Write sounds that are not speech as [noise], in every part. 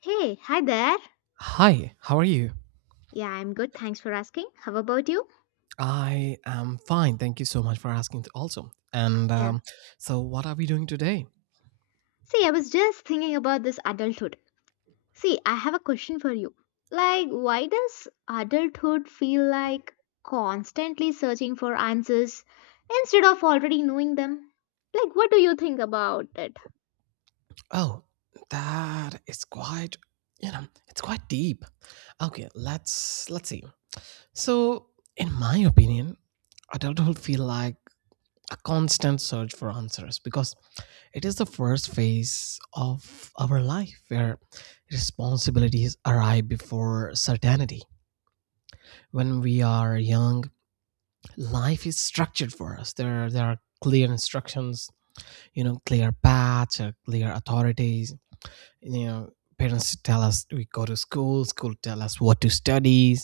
Hey, hi there. Hi, how are you? Yeah, I'm good. Thanks for asking. How about you? I am fine. Thank you so much for asking, also. And Yeah. So, what are we doing today? See, I was just thinking about this adulthood. See, I have a question for you. Like, why does adulthood feel like constantly searching for answers instead of already knowing them? Like, what do you think about it? Oh, that is quite, you know, it's quite deep. Okay, let's see. So, in my opinion, adulthood feel like a constant search for answers because it is the first phase of our life where responsibilities arrive before certainty. When we are young, life is structured for us. There are clear instructions, you know, clear paths, clear authorities. You know, parents tell us we go to school, school tell us what to study,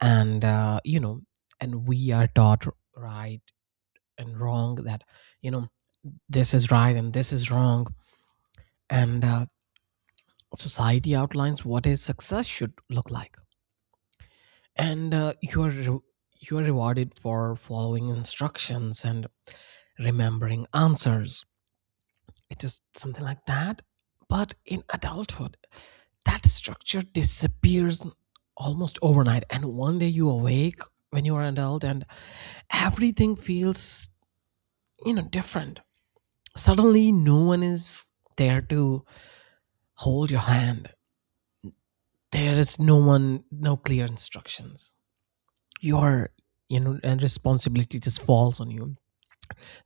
and and we are taught right and wrong, that you know this is right and this is wrong, and society outlines what a success should look like, and you are rewarded for following instructions and remembering answers. It is something like that, but in adulthood that structure disappears almost overnight, and one day you awake when you are an adult and everything feels, you know, different. Suddenly no one is there to hold your hand, there is no one, no clear instructions, your you know, and responsibility just falls on you.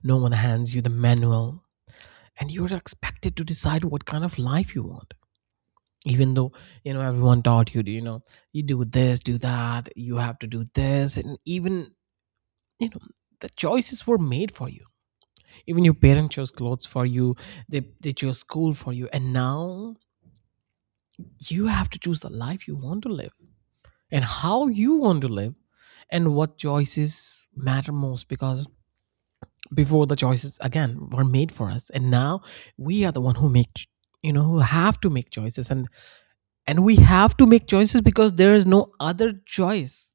No one hands you the manual, and you're expected to decide what kind of life you want, even though you know everyone taught you to, you know, you do this, do that, you have to do this, and even, you know, the choices were made for you. Even your parents chose clothes for you, they chose school for you, and now you have to choose the life you want to live, and how you want to live, and what choices matter most, because before the choices again were made for us, and now we are the one who you know, who have to make choices, and we have to make choices because there is no other choice.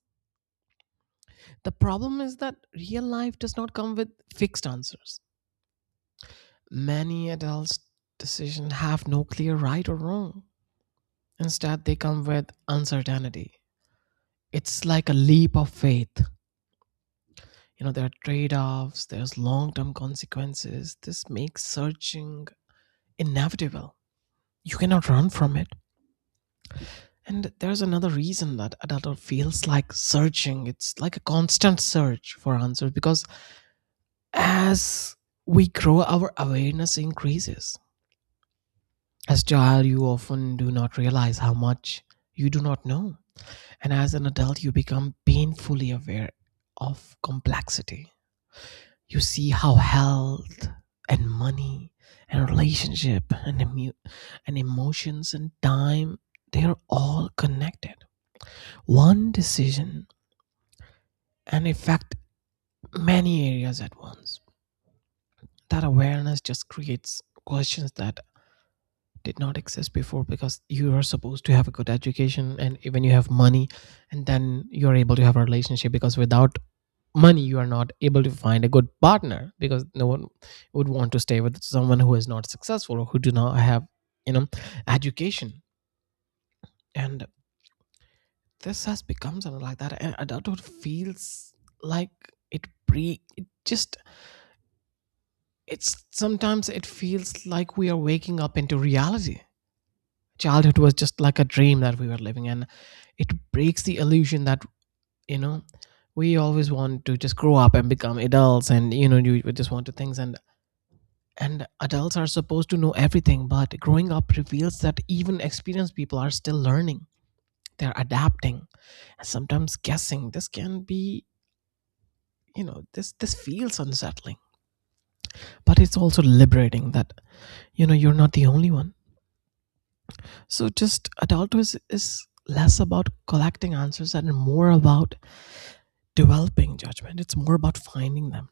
The problem is that real life does not come with fixed answers. Many adults decisions have no clear right or wrong, instead they come with uncertainty. It's like a leap of faith. You know, there are trade-offs, there's long-term consequences. This makes searching inevitable, you cannot run from it. And there's another reason that adulthood feels like searching. It's like a constant search for answers because as we grow, our awareness increases. As a child, you often do not realize how much you do not know. And as an adult, you become painfully aware of complexity. You see how health and money and relationship and, and emotions and time, they are all connected. One decision and affect many areas at once. That awareness just creates questions that did not exist before, because you are supposed to have a good education and even you have money, and then you're able to have a relationship, because without money you are not able to find a good partner, because no one would want to stay with someone who is not successful or who do not have, you know, education. And this has become something like that, and adulthood feels like it pre it just it's sometimes it feels like we are waking up into reality. Childhood was just like a dream that we were living, and it breaks the illusion that, you know, we always want to just grow up and become adults, and you know you just want to things, and adults are supposed to know everything, but growing up reveals that even experienced people are still learning. They're adapting and sometimes guessing. This can be, you know, this feels unsettling, but it's also liberating that, you know, you're not the only one. So just adulthood is less about collecting answers and more about developing judgment. It's more about finding them.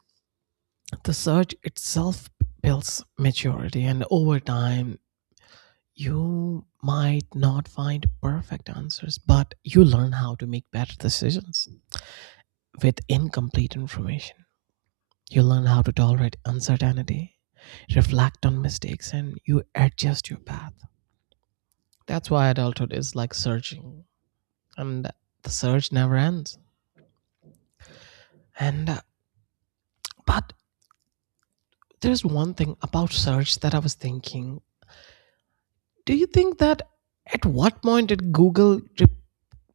The search itself builds maturity, and over time you might not find perfect answers, but you learn how to make better decisions with incomplete information. You learn how to tolerate uncertainty, reflect on mistakes, and you adjust your path. That's why adulthood is like searching, and the search never ends. And but there's one thing about search that I was thinking. Do you think that at what point did Google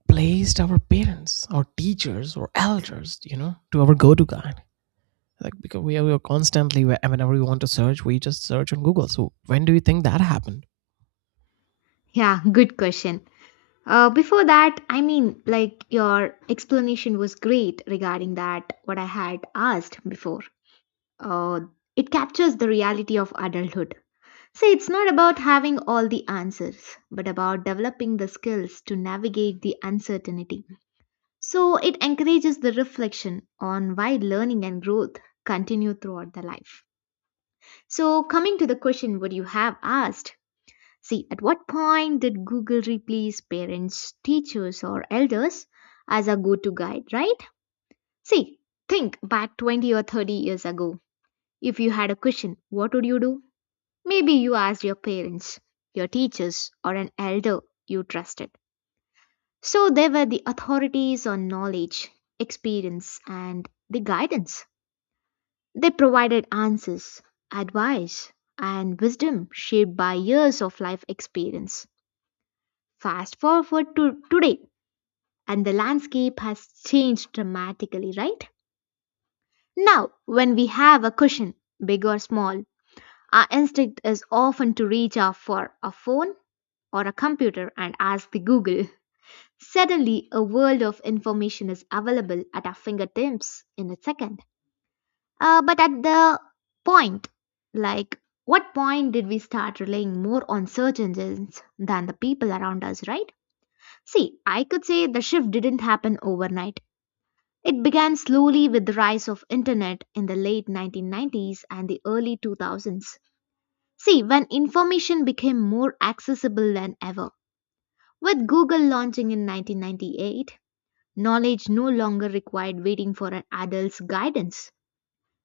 replaced our parents, our teachers, or elders? You know, to our go-to guide. Like, because we are constantly whenever we want to search, we just search on Google. So when do you think that happened? Yeah, good question. Before that, I mean, like, your explanation was great regarding that, what I had asked before. Uh, it captures the reality of adulthood. See, it's not about having all the answers, but about developing the skills to navigate the uncertainty. So it encourages the reflection on why learning and growth continue throughout the life. So coming to the question what you have asked, see at what point did Google replace parents, teachers or elders as a go-to guide, right? See, think back 20 or 30 years ago. If you had a question, what would you do? Maybe you asked your parents, your teachers, or an elder you trusted. So they were the authorities on knowledge, experience, and the guidance. They provided answers, advice, and wisdom shaped by years of life experience. Fast forward to today, and the landscape has changed dramatically, right? Now, when we have a question, big or small, our instinct is often to reach out for a phone or a computer and ask the Google. Suddenly, a world of information is available at our fingertips in a second. But at the point, like, what point did we start relying more on search engines than the people around us, right? See, I could say the shift didn't happen overnight. It began slowly with the rise of internet in the late 1990s and the early 2000s. See, when information became more accessible than ever, with Google launching in 1998, knowledge no longer required waiting for an adult's guidance.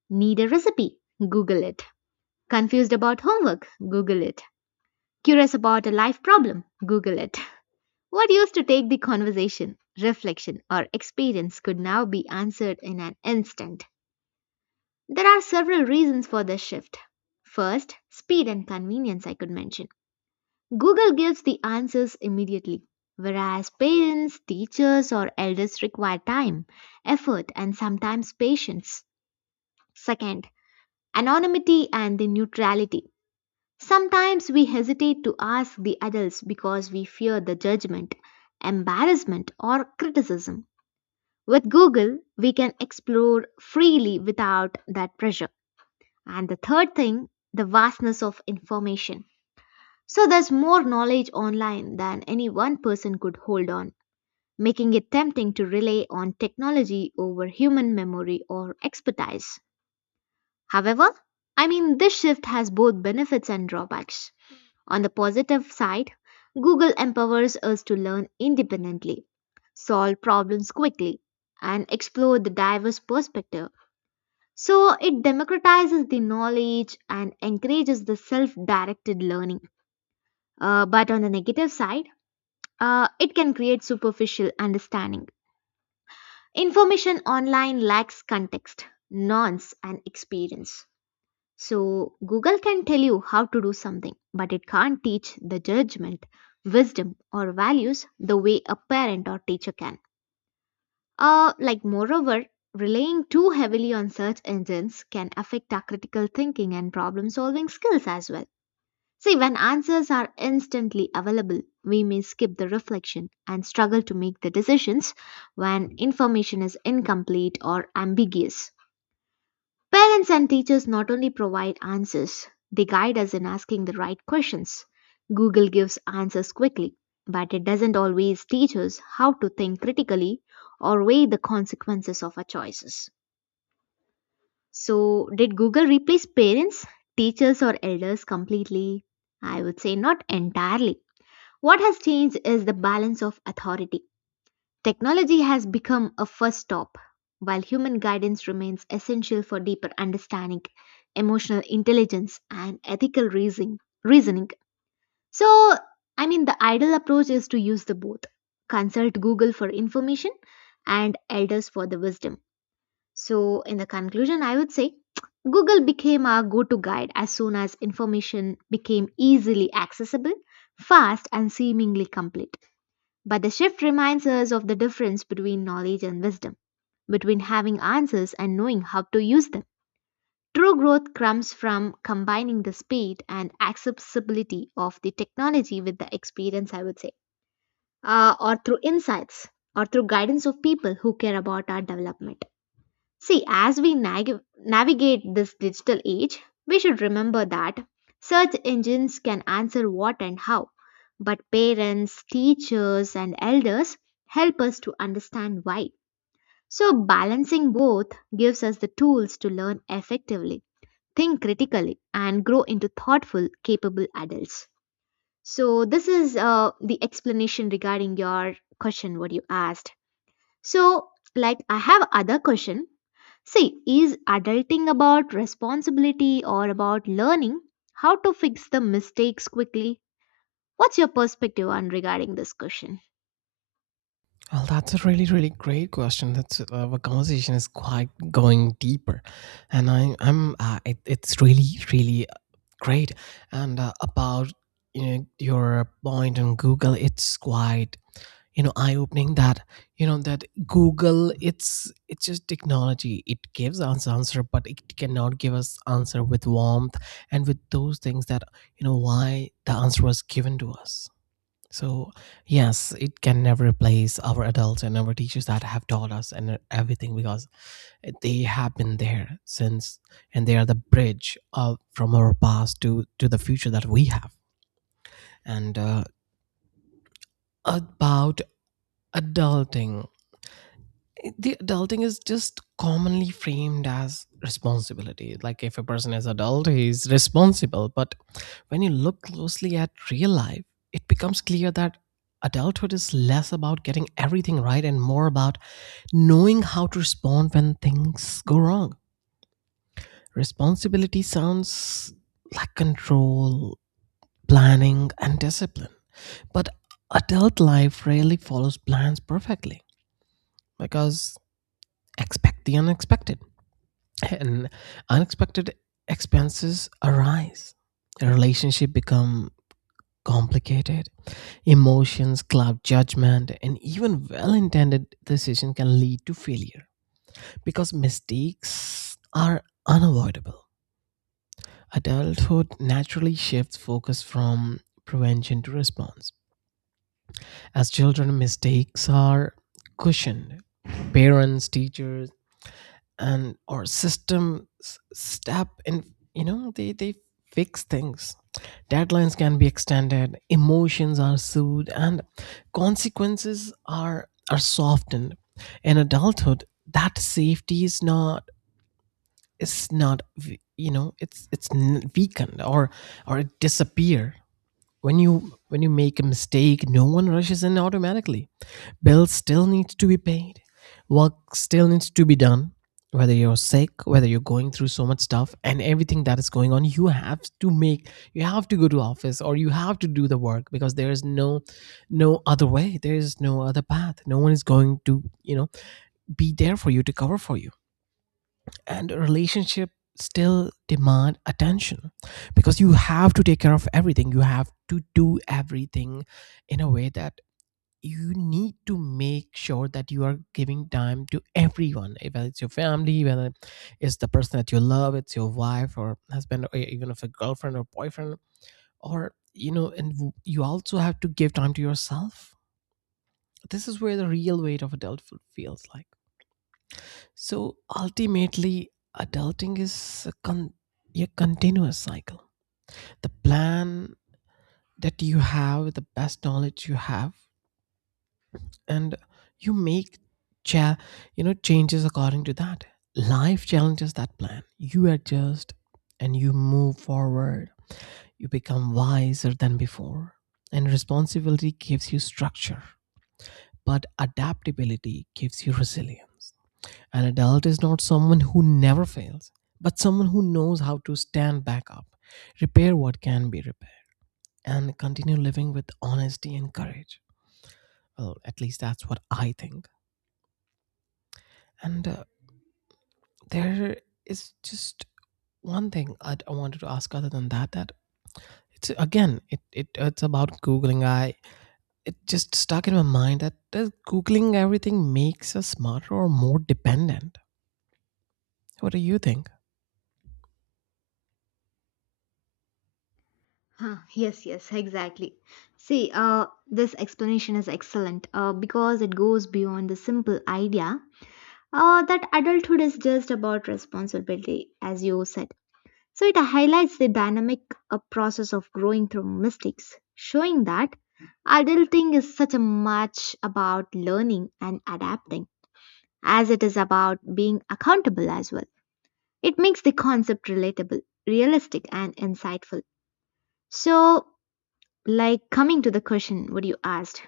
Need a recipe? Google it. Confused about homework? Google it. Curious about a life problem? Google it. What used to take the conversation, reflection, or experience could now be answered in an instant. There are several reasons for this shift. First, speed and convenience, I could mention. Google gives the answers immediately, whereas parents, teachers, or elders require time, effort, and sometimes patience. Second, anonymity and the neutrality. Sometimes we hesitate to ask the adults because we fear the judgment, embarrassment, or criticism. With Google, we can explore freely without that pressure. And the third thing, the vastness of information. So there's more knowledge online than any one person could hold on, making it tempting to rely on technology over human memory or expertise. However, I mean, this shift has both benefits and drawbacks. On the positive side, Google empowers us to learn independently, solve problems quickly, and explore the diverse perspective. So it democratizes the knowledge and encourages the self directed learning. But on the negative side, it can create superficial understanding. Information online lacks context, nuance, and experience. So, Google can tell you how to do something, but it can't teach the judgment, wisdom, or values the way a parent or teacher can. Like, moreover, relying too heavily on search engines can affect our critical thinking and problem solving skills as well. See, when answers are instantly available, we may skip the reflection and struggle to make the decisions when information is incomplete or ambiguous. Parents and teachers not only provide answers, they guide us in asking the right questions. Google gives answers quickly, but it doesn't always teach us how to think critically or weigh the consequences of our choices. So, did Google replace parents, teachers, or elders completely? I would say not entirely what has changed is the balance of authority. Technology has become a first stop, while human guidance remains essential for deeper understanding, emotional intelligence, and ethical reasoning. So, I mean, the ideal approach is to use the both. Consult Google for information and elders for the wisdom. So, in the conclusion, I would say Google became our go to guide as soon as information became easily accessible, fast, and seemingly complete. But the shift reminds us of the difference between knowledge and wisdom, between having answers and knowing how to use them. True growth comes from combining the speed and accessibility of the technology with the experience, I would say, or through insights or through guidance of people who care about our development. See, as we navigate this digital age, we should remember that search engines can answer what and how, but parents, teachers, and elders help us to understand why. So, balancing both gives us the tools to learn effectively, think critically, and grow into thoughtful, capable adults. So, this is the explanation regarding your question, what you asked. So, like, I have other question. See, is adulting about responsibility or about learning how to fix the mistakes quickly? What's your perspective on regarding this question? Well, that's a really, really great question. That's Our conversation is quite going deeper, and it's really, really great. And about, you know, your point on Google, it's quite, you know, eye opening, that you know that Google, it's just technology. It gives us answer, but it cannot give us answer with warmth and with those things that you know why the answer was given to us. So, yes, it can never replace our adults and our teachers that have taught us and everything, because they have been there since, and they are the bridge from our past to the future that we have. And about adulting, the adulting is just commonly framed as responsibility, like if a person is adult he's responsible, but when you look closely at real life, it becomes clear that adulthood is less about getting everything right and more about knowing how to respond when things go wrong. Responsibility sounds like control, planning and discipline, but adult life rarely follows plans perfectly, because expect the unexpected, and unexpected expenses arise, relationship become complicated, emotions cloud judgment, and even well-intended decision can lead to failure. Because mistakes are unavoidable, adulthood naturally shifts focus from prevention to response. As children, mistakes are cushioned. Parents, teachers, and or step in, you know, they fix things. Deadlines can be extended, emotions are soothed, and consequences are softened. In adulthood, that safety is not v- you know, it's weakened, or it disappear. When you make a mistake, no one rushes in automatically. Bills still need to be paid. Work still needs to be done. Whether you're sick, whether you're going through so much stuff and everything that is going on, you have to make you have to go to office, or you have to do the work because there is no no other way. There is no other path. No one is going to, you know, be there for you to cover for you. And a relationship still demand attention, because you have to take care of everything. You have to do everything in a way that you need to make sure that you are giving time to everyone, whether it's your family, whether it's the person that you love, it's your wife or husband, even if a girlfriend or boyfriend, or you know, and you also have to give time to yourself. This is where the real weight of adulthood feels like. So ultimately adulting is a continuous cycle. The plan that you have, the best knowledge you have, and you cha- you know, changes according to that. Life challenges that plan, you adjust and you move forward, you become wiser than before. And responsibility gives you structure, but adaptability gives you resilience. An adult is not someone who never fails, but someone who knows how to stand back up, repair what can be repaired, and continue living with honesty and courage. Well, at least that's what I think. And There is just one thing I wanted to ask other than that, that it it's about googling. I It just stuck in my mind, that does googling everything makes us smarter or more dependent. What do you think? Huh, yes, yes, exactly. See, this explanation is excellent because it goes beyond the simple idea that adulthood is just about responsibility, as you said. So it highlights the dynamic process of growing through mistakes, showing that adulting is such a much about learning and adapting as it is about being accountable as well. It makes the concept relatable, realistic and insightful. So like coming to the question what you asked.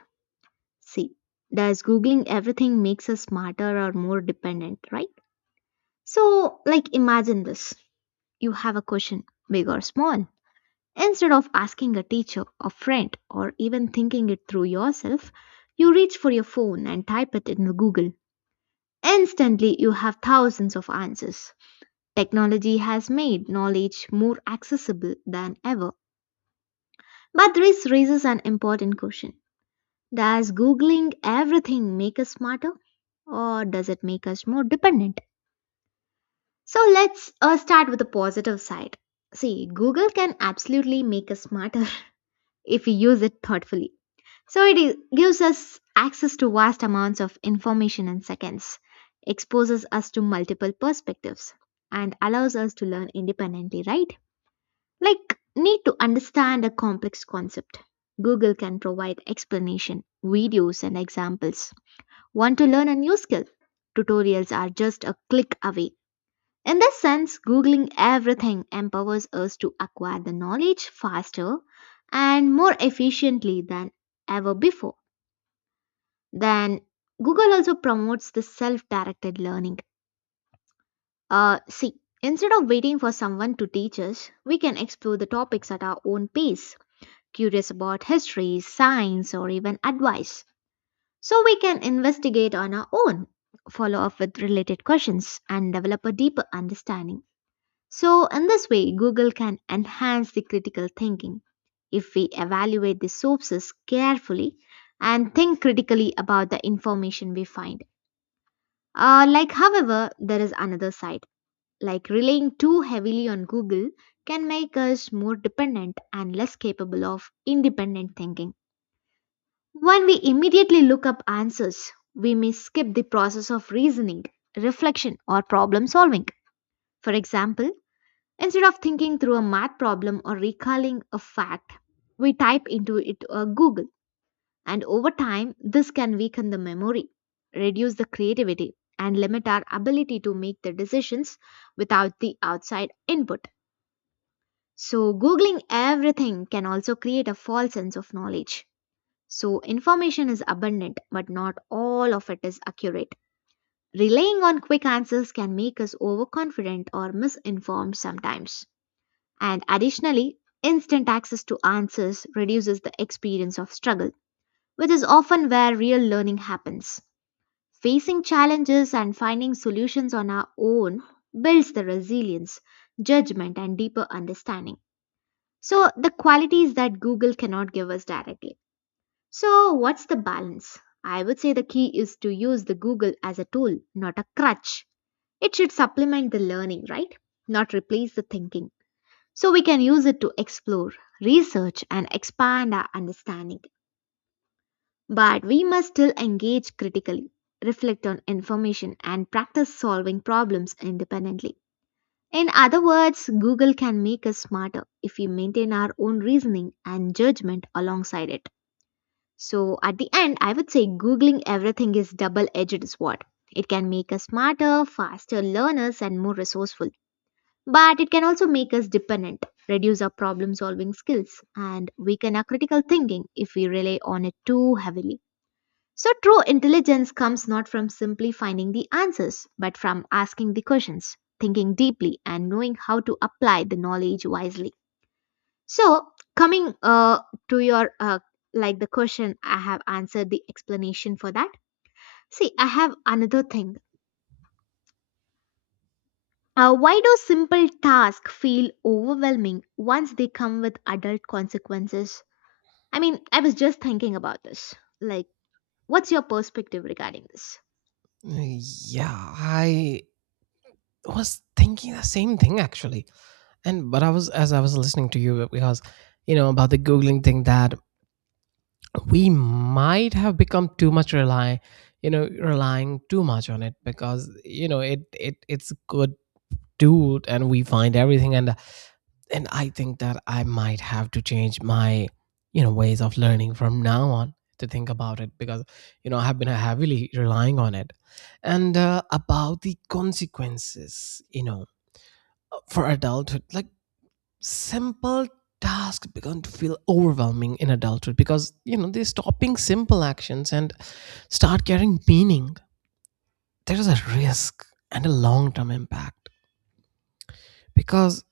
See, does googling everything makes us smarter or more dependent, right? So like imagine this. You have a question, big or small. Instead of asking a teacher, a friend, or even thinking it through yourself, you reach for your phone and type it in Google. Instantly, you have thousands of answers. Technology has made knowledge more accessible than ever. But this raises an important question. Does Googling everything make us smarter, or does it make us more dependent? So, let's start with the positive side. See, Google can absolutely make us smarter [laughs] if we use it thoughtfully. So it gives us access to vast amounts of information in seconds, exposes us to multiple perspectives, and allows us to learn independently, right? Like, need to understand a complex concept. Google can provide explanation, videos, and examples. Want to learn a new skill? Tutorials are just a click away. In this sense, Googling everything empowers us to acquire the knowledge faster and more efficiently than ever before. Then Google also promotes the self directed learning. See, instead of waiting for someone to teach us, we can explore the topics at our own pace, curious about history, science, or even advice. So we can investigate on our own, follow up with related questions, and develop a deeper understanding. So, in this way, Google can enhance the critical thinking. If we evaluate the sources carefully and think critically about the information we find. Like, however, there is another side. Like, relying too heavily on Google can make us more dependent and less capable of independent thinking. When we immediately look up answers, we may skip the process of reasoning, reflection, or problem solving. For example, instead of thinking through a math problem or recalling a fact, we type into it a Google and over time, this can weaken the memory, reduce the creativity, and limit our ability to make the decisions without the outside input. So, Googling everything can also create a false sense of knowledge. So, information is abundant, but not all of it is accurate. Relying on quick answers can make us overconfident or misinformed sometimes. And additionally, instant access to answers reduces the experience of struggle, which is often where real learning happens. Facing challenges and finding solutions on our own builds the resilience, judgment, and deeper understanding. So, the qualities that Google cannot give us directly. So, what's the balance? I would say the key is to use the Google as a tool, not a crutch. It should supplement the learning, right? Not replace the thinking. So, we can use it to explore, research, and expand our understanding. But we must still engage critically, reflect on information, and practice solving problems independently. In other words, Google can make us smarter if we maintain our own reasoning and judgment alongside it. So, at the end, I would say Googling everything is double edged sword. It can make us smarter, faster learners, and more resourceful. But it can also make us dependent, reduce our problem solving skills, and weaken our critical thinking if we rely on it too heavily. So, true intelligence comes not from simply finding the answers, but from asking the questions, thinking deeply, and knowing how to apply the knowledge wisely. So, coming to your like the question, I have answered the explanation for that. See, I have another thing. Why do simple tasks feel overwhelming once they come with adult consequences? I mean, I was just thinking about this. Like, what's your perspective regarding this? Yeah, I was thinking the same thing actually, and but I was as I was listening to you, because you know about the googling thing, that we might have become too much rely, you know, relying too much on it, because you know it's a good tool and we find everything, and I think that I might have to change my, you know, ways of learning from now on to think about it, because you know I have been heavily relying on it. And about the consequences, you know, for adulthood, like simple tasks begun to feel overwhelming in adulthood, because you know they're stopping simple actions and start carrying meaning. There is a risk and a long-term impact, because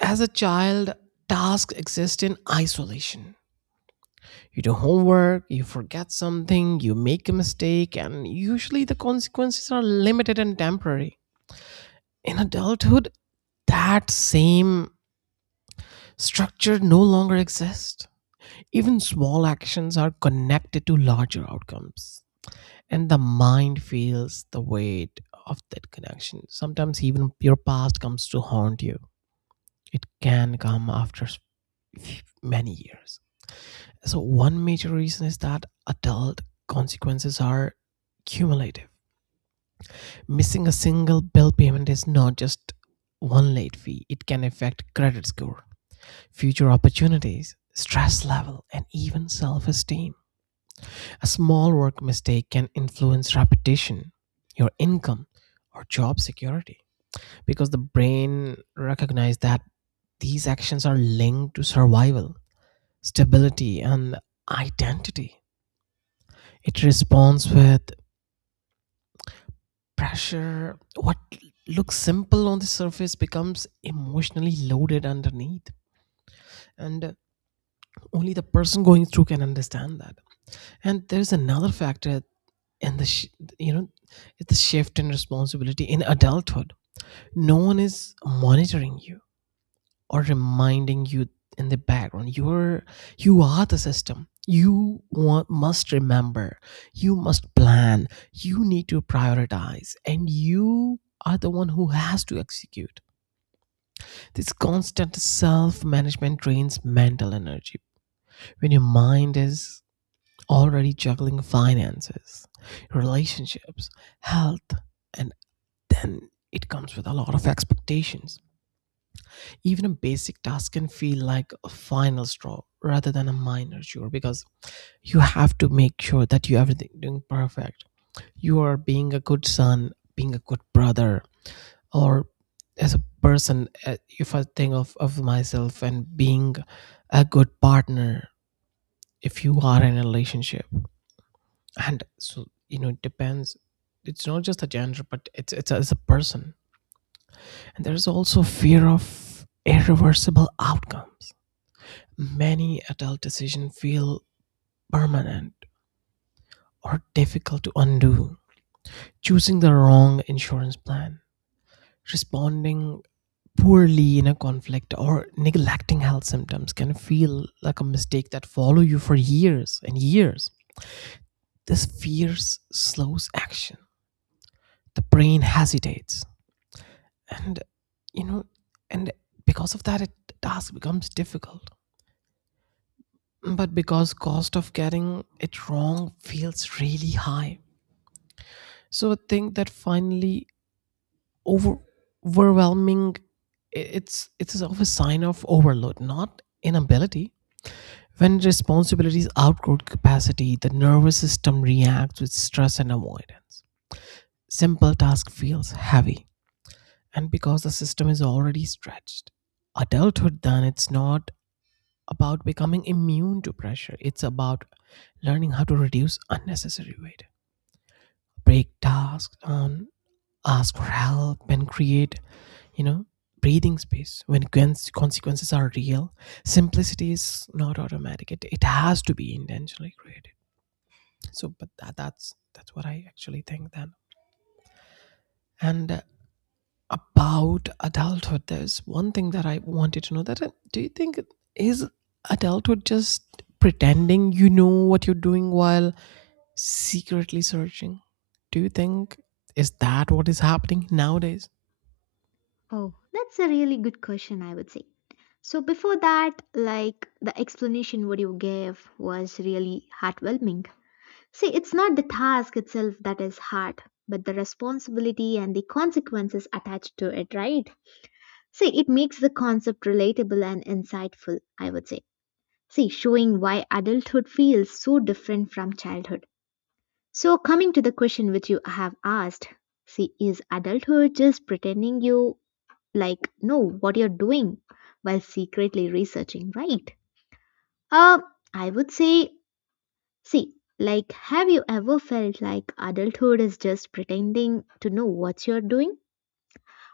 as a child tasks exist in isolation. You do homework, you forget something, you make a mistake, and usually the consequences are limited and temporary. In adulthood that same structure no longer exists. Even small actions are connected to larger outcomes, and the mind feels the weight of that connection. Sometimes, even your past comes to haunt you. It can come after many years. So, one major reason is that adult consequences are cumulative. Missing a single bill payment is not just one late fee, it can affect credit score, future opportunities, stress level, and even self esteem. A small work mistake can influence reputation, your income, or job security because the brain recognizes that these actions are linked to survival, stability, and identity. It responds with pressure. What looks simple on the surface becomes emotionally loaded underneath, and only the person going through can understand that. And there's another factor and the sh- you know it's a shift in responsibility in adulthood. No one is monitoring you or reminding you in the background. You are the system. You want, must remember, you must plan, you need to prioritize, and you are the one who has to execute. This constant self-management drains mental energy when your mind is already juggling finances, relationships, health, and then it comes with a lot of expectations. Even a basic task can feel like a final straw rather than a minor chore because you have to make sure that you everything doing perfect. You are being a good son, being a good brother, or as a person. If I think of myself and being a good partner, if you are in a relationship, and so you know, it depends. It's not just a gender, but it's as a person. And there's also fear of irreversible outcomes. Many adult decisions feel permanent or difficult to undo. Choosing the wrong insurance plan, responding poorly in a conflict, or neglecting health symptoms can feel like a mistake that follow you for years and years. This fear slows action. The brain hesitates, and you know and because of that it the task becomes difficult, but because cost of getting it wrong feels really high. So I think that finally, over overwhelming, it's of a sign of overload, not inability. When responsibilities outgrow capacity, the nervous system reacts with stress and avoidance. Simple task feels heavy, and because the system is already stretched, adulthood then, it's not about becoming immune to pressure, it's about learning how to reduce unnecessary weight, break tasks down, ask for help, and create, you know, breathing space when consequences are real. Simplicity is not automatic. It has to be intentionally created. So, but that's what I actually think then. And about adulthood, there's one thing that I wanted to know. That do you think, is adulthood just pretending you know what you're doing while secretly searching? Do you think is that what is happening nowadays? Oh, that's a really good question, I would say. So, before that, like the explanation what you gave was really heartwarming. See, it's not the task itself that is hard, but the responsibility and the consequences attached to it, right? See, it makes the concept relatable and insightful, I would say. See, showing why adulthood feels so different from childhood. So, coming to the question which you have asked, see, is adulthood just pretending you like know what you're doing while secretly researching, right? Uh, I would say, see, like, have you ever felt like adulthood is just pretending to know what you're doing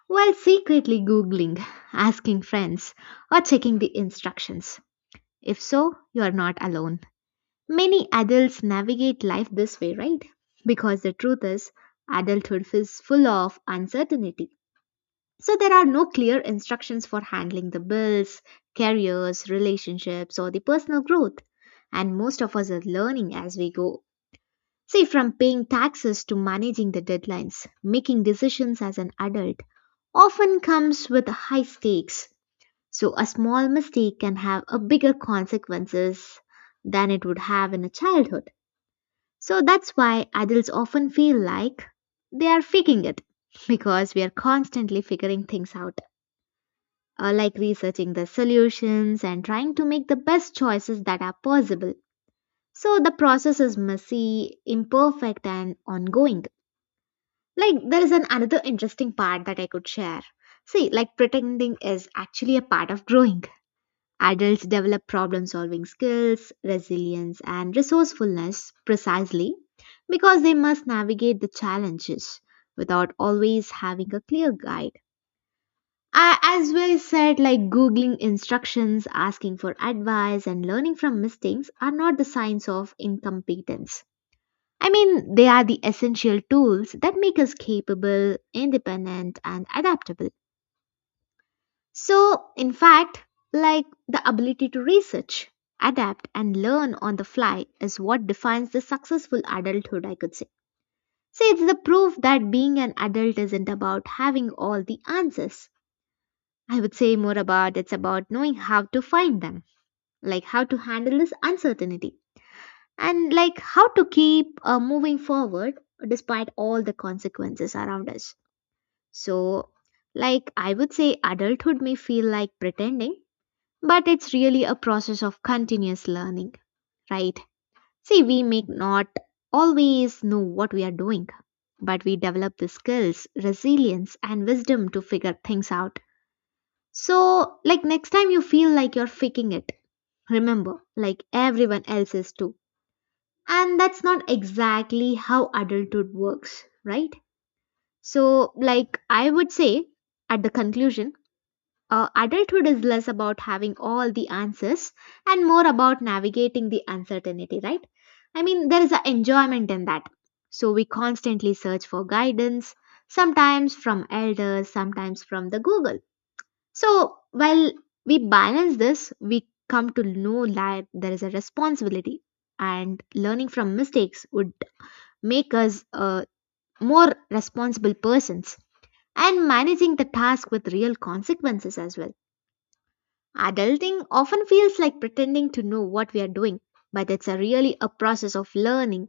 while secretly Googling, [laughs] asking friends, or checking the instructions? If so, you are not alone. Many adults navigate life this way, right? Because the truth is, adulthood is full of uncertainty. So there are no clear instructions for handling the bills, careers, relationships, or the personal growth. And most of us are learning as we go. See, from paying taxes to managing the deadlines, making decisions as an adult often comes with high stakes. So a small mistake can have a bigger consequences than it would have in a childhood. So that's why adults often feel like they are faking it [laughs] because we are constantly figuring things out like researching the solutions and trying to make the best choices that are possible. So the process is messy, imperfect, and ongoing. Like there is an another interesting part that I could share. See, like pretending is actually a part of growing. Adults develop problem solving skills, resilience, and resourcefulness precisely because they must navigate the challenges without always having a clear guide. I, as well said, like Googling instructions, asking for advice, and learning from mistakes are not the signs of incompetence. I mean, they are the essential tools that make us capable, independent, and adaptable. So, in fact, like the ability to research, adapt, and learn on the fly is what defines the successful adulthood, I could say. See, it's the proof that being an adult isn't about having all the answers. I would say more about it's about knowing how to find them, like how to handle this uncertainty, and like how to keep moving forward despite all the consequences around us. So, like I would say, adulthood may feel like pretending, but it's really a process of continuous learning, right? See, we may not always know what we are doing, but we develop the skills, resilience, and wisdom to figure things out. So, like next time you feel like you're faking it, remember, like everyone else is too. And that's not exactly how adulthood works, right? So, like I would say at the conclusion, adulthood is less about having all the answers and more about navigating the uncertainty, right? I mean, there is an enjoyment in that. So, we constantly search for guidance, sometimes from elders, sometimes from the Google so, while we balance this, we come to know that there is a responsibility, and learning from mistakes would make us more responsible persons and managing the task with real consequences as well. Adulting often feels like pretending to know what we are doing, but it's a really a process of learning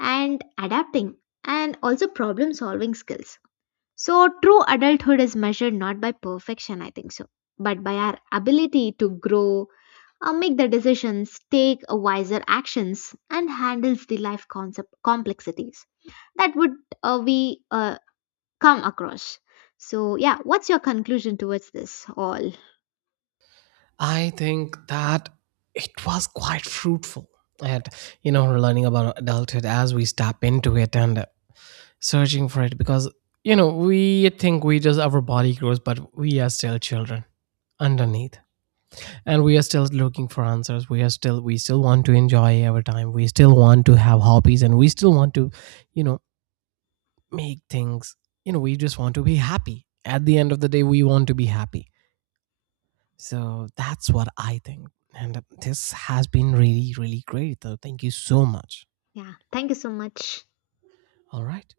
and adapting and also problem solving skills. So, true adulthood is measured not by perfection, I think so, but by our ability to grow, make the decisions, take wiser actions, and handles the life concept complexities that would we come across. So, yeah, what's your conclusion towards this all? I think that it was quite fruitful. And, you know, learning about adulthood as we step into it and searching for it because, you know, we think we just, our body grows, but we are still children underneath, and we are still looking for answers. We are still, we still want to enjoy our time, we still want to have hobbies, and we still want to, you know, make things, you know, we just want to be happy. At the end of the day, we want to be happy. So that's what I think. And this has been really really great, so thank you so much. Yeah, thank you so much. All right.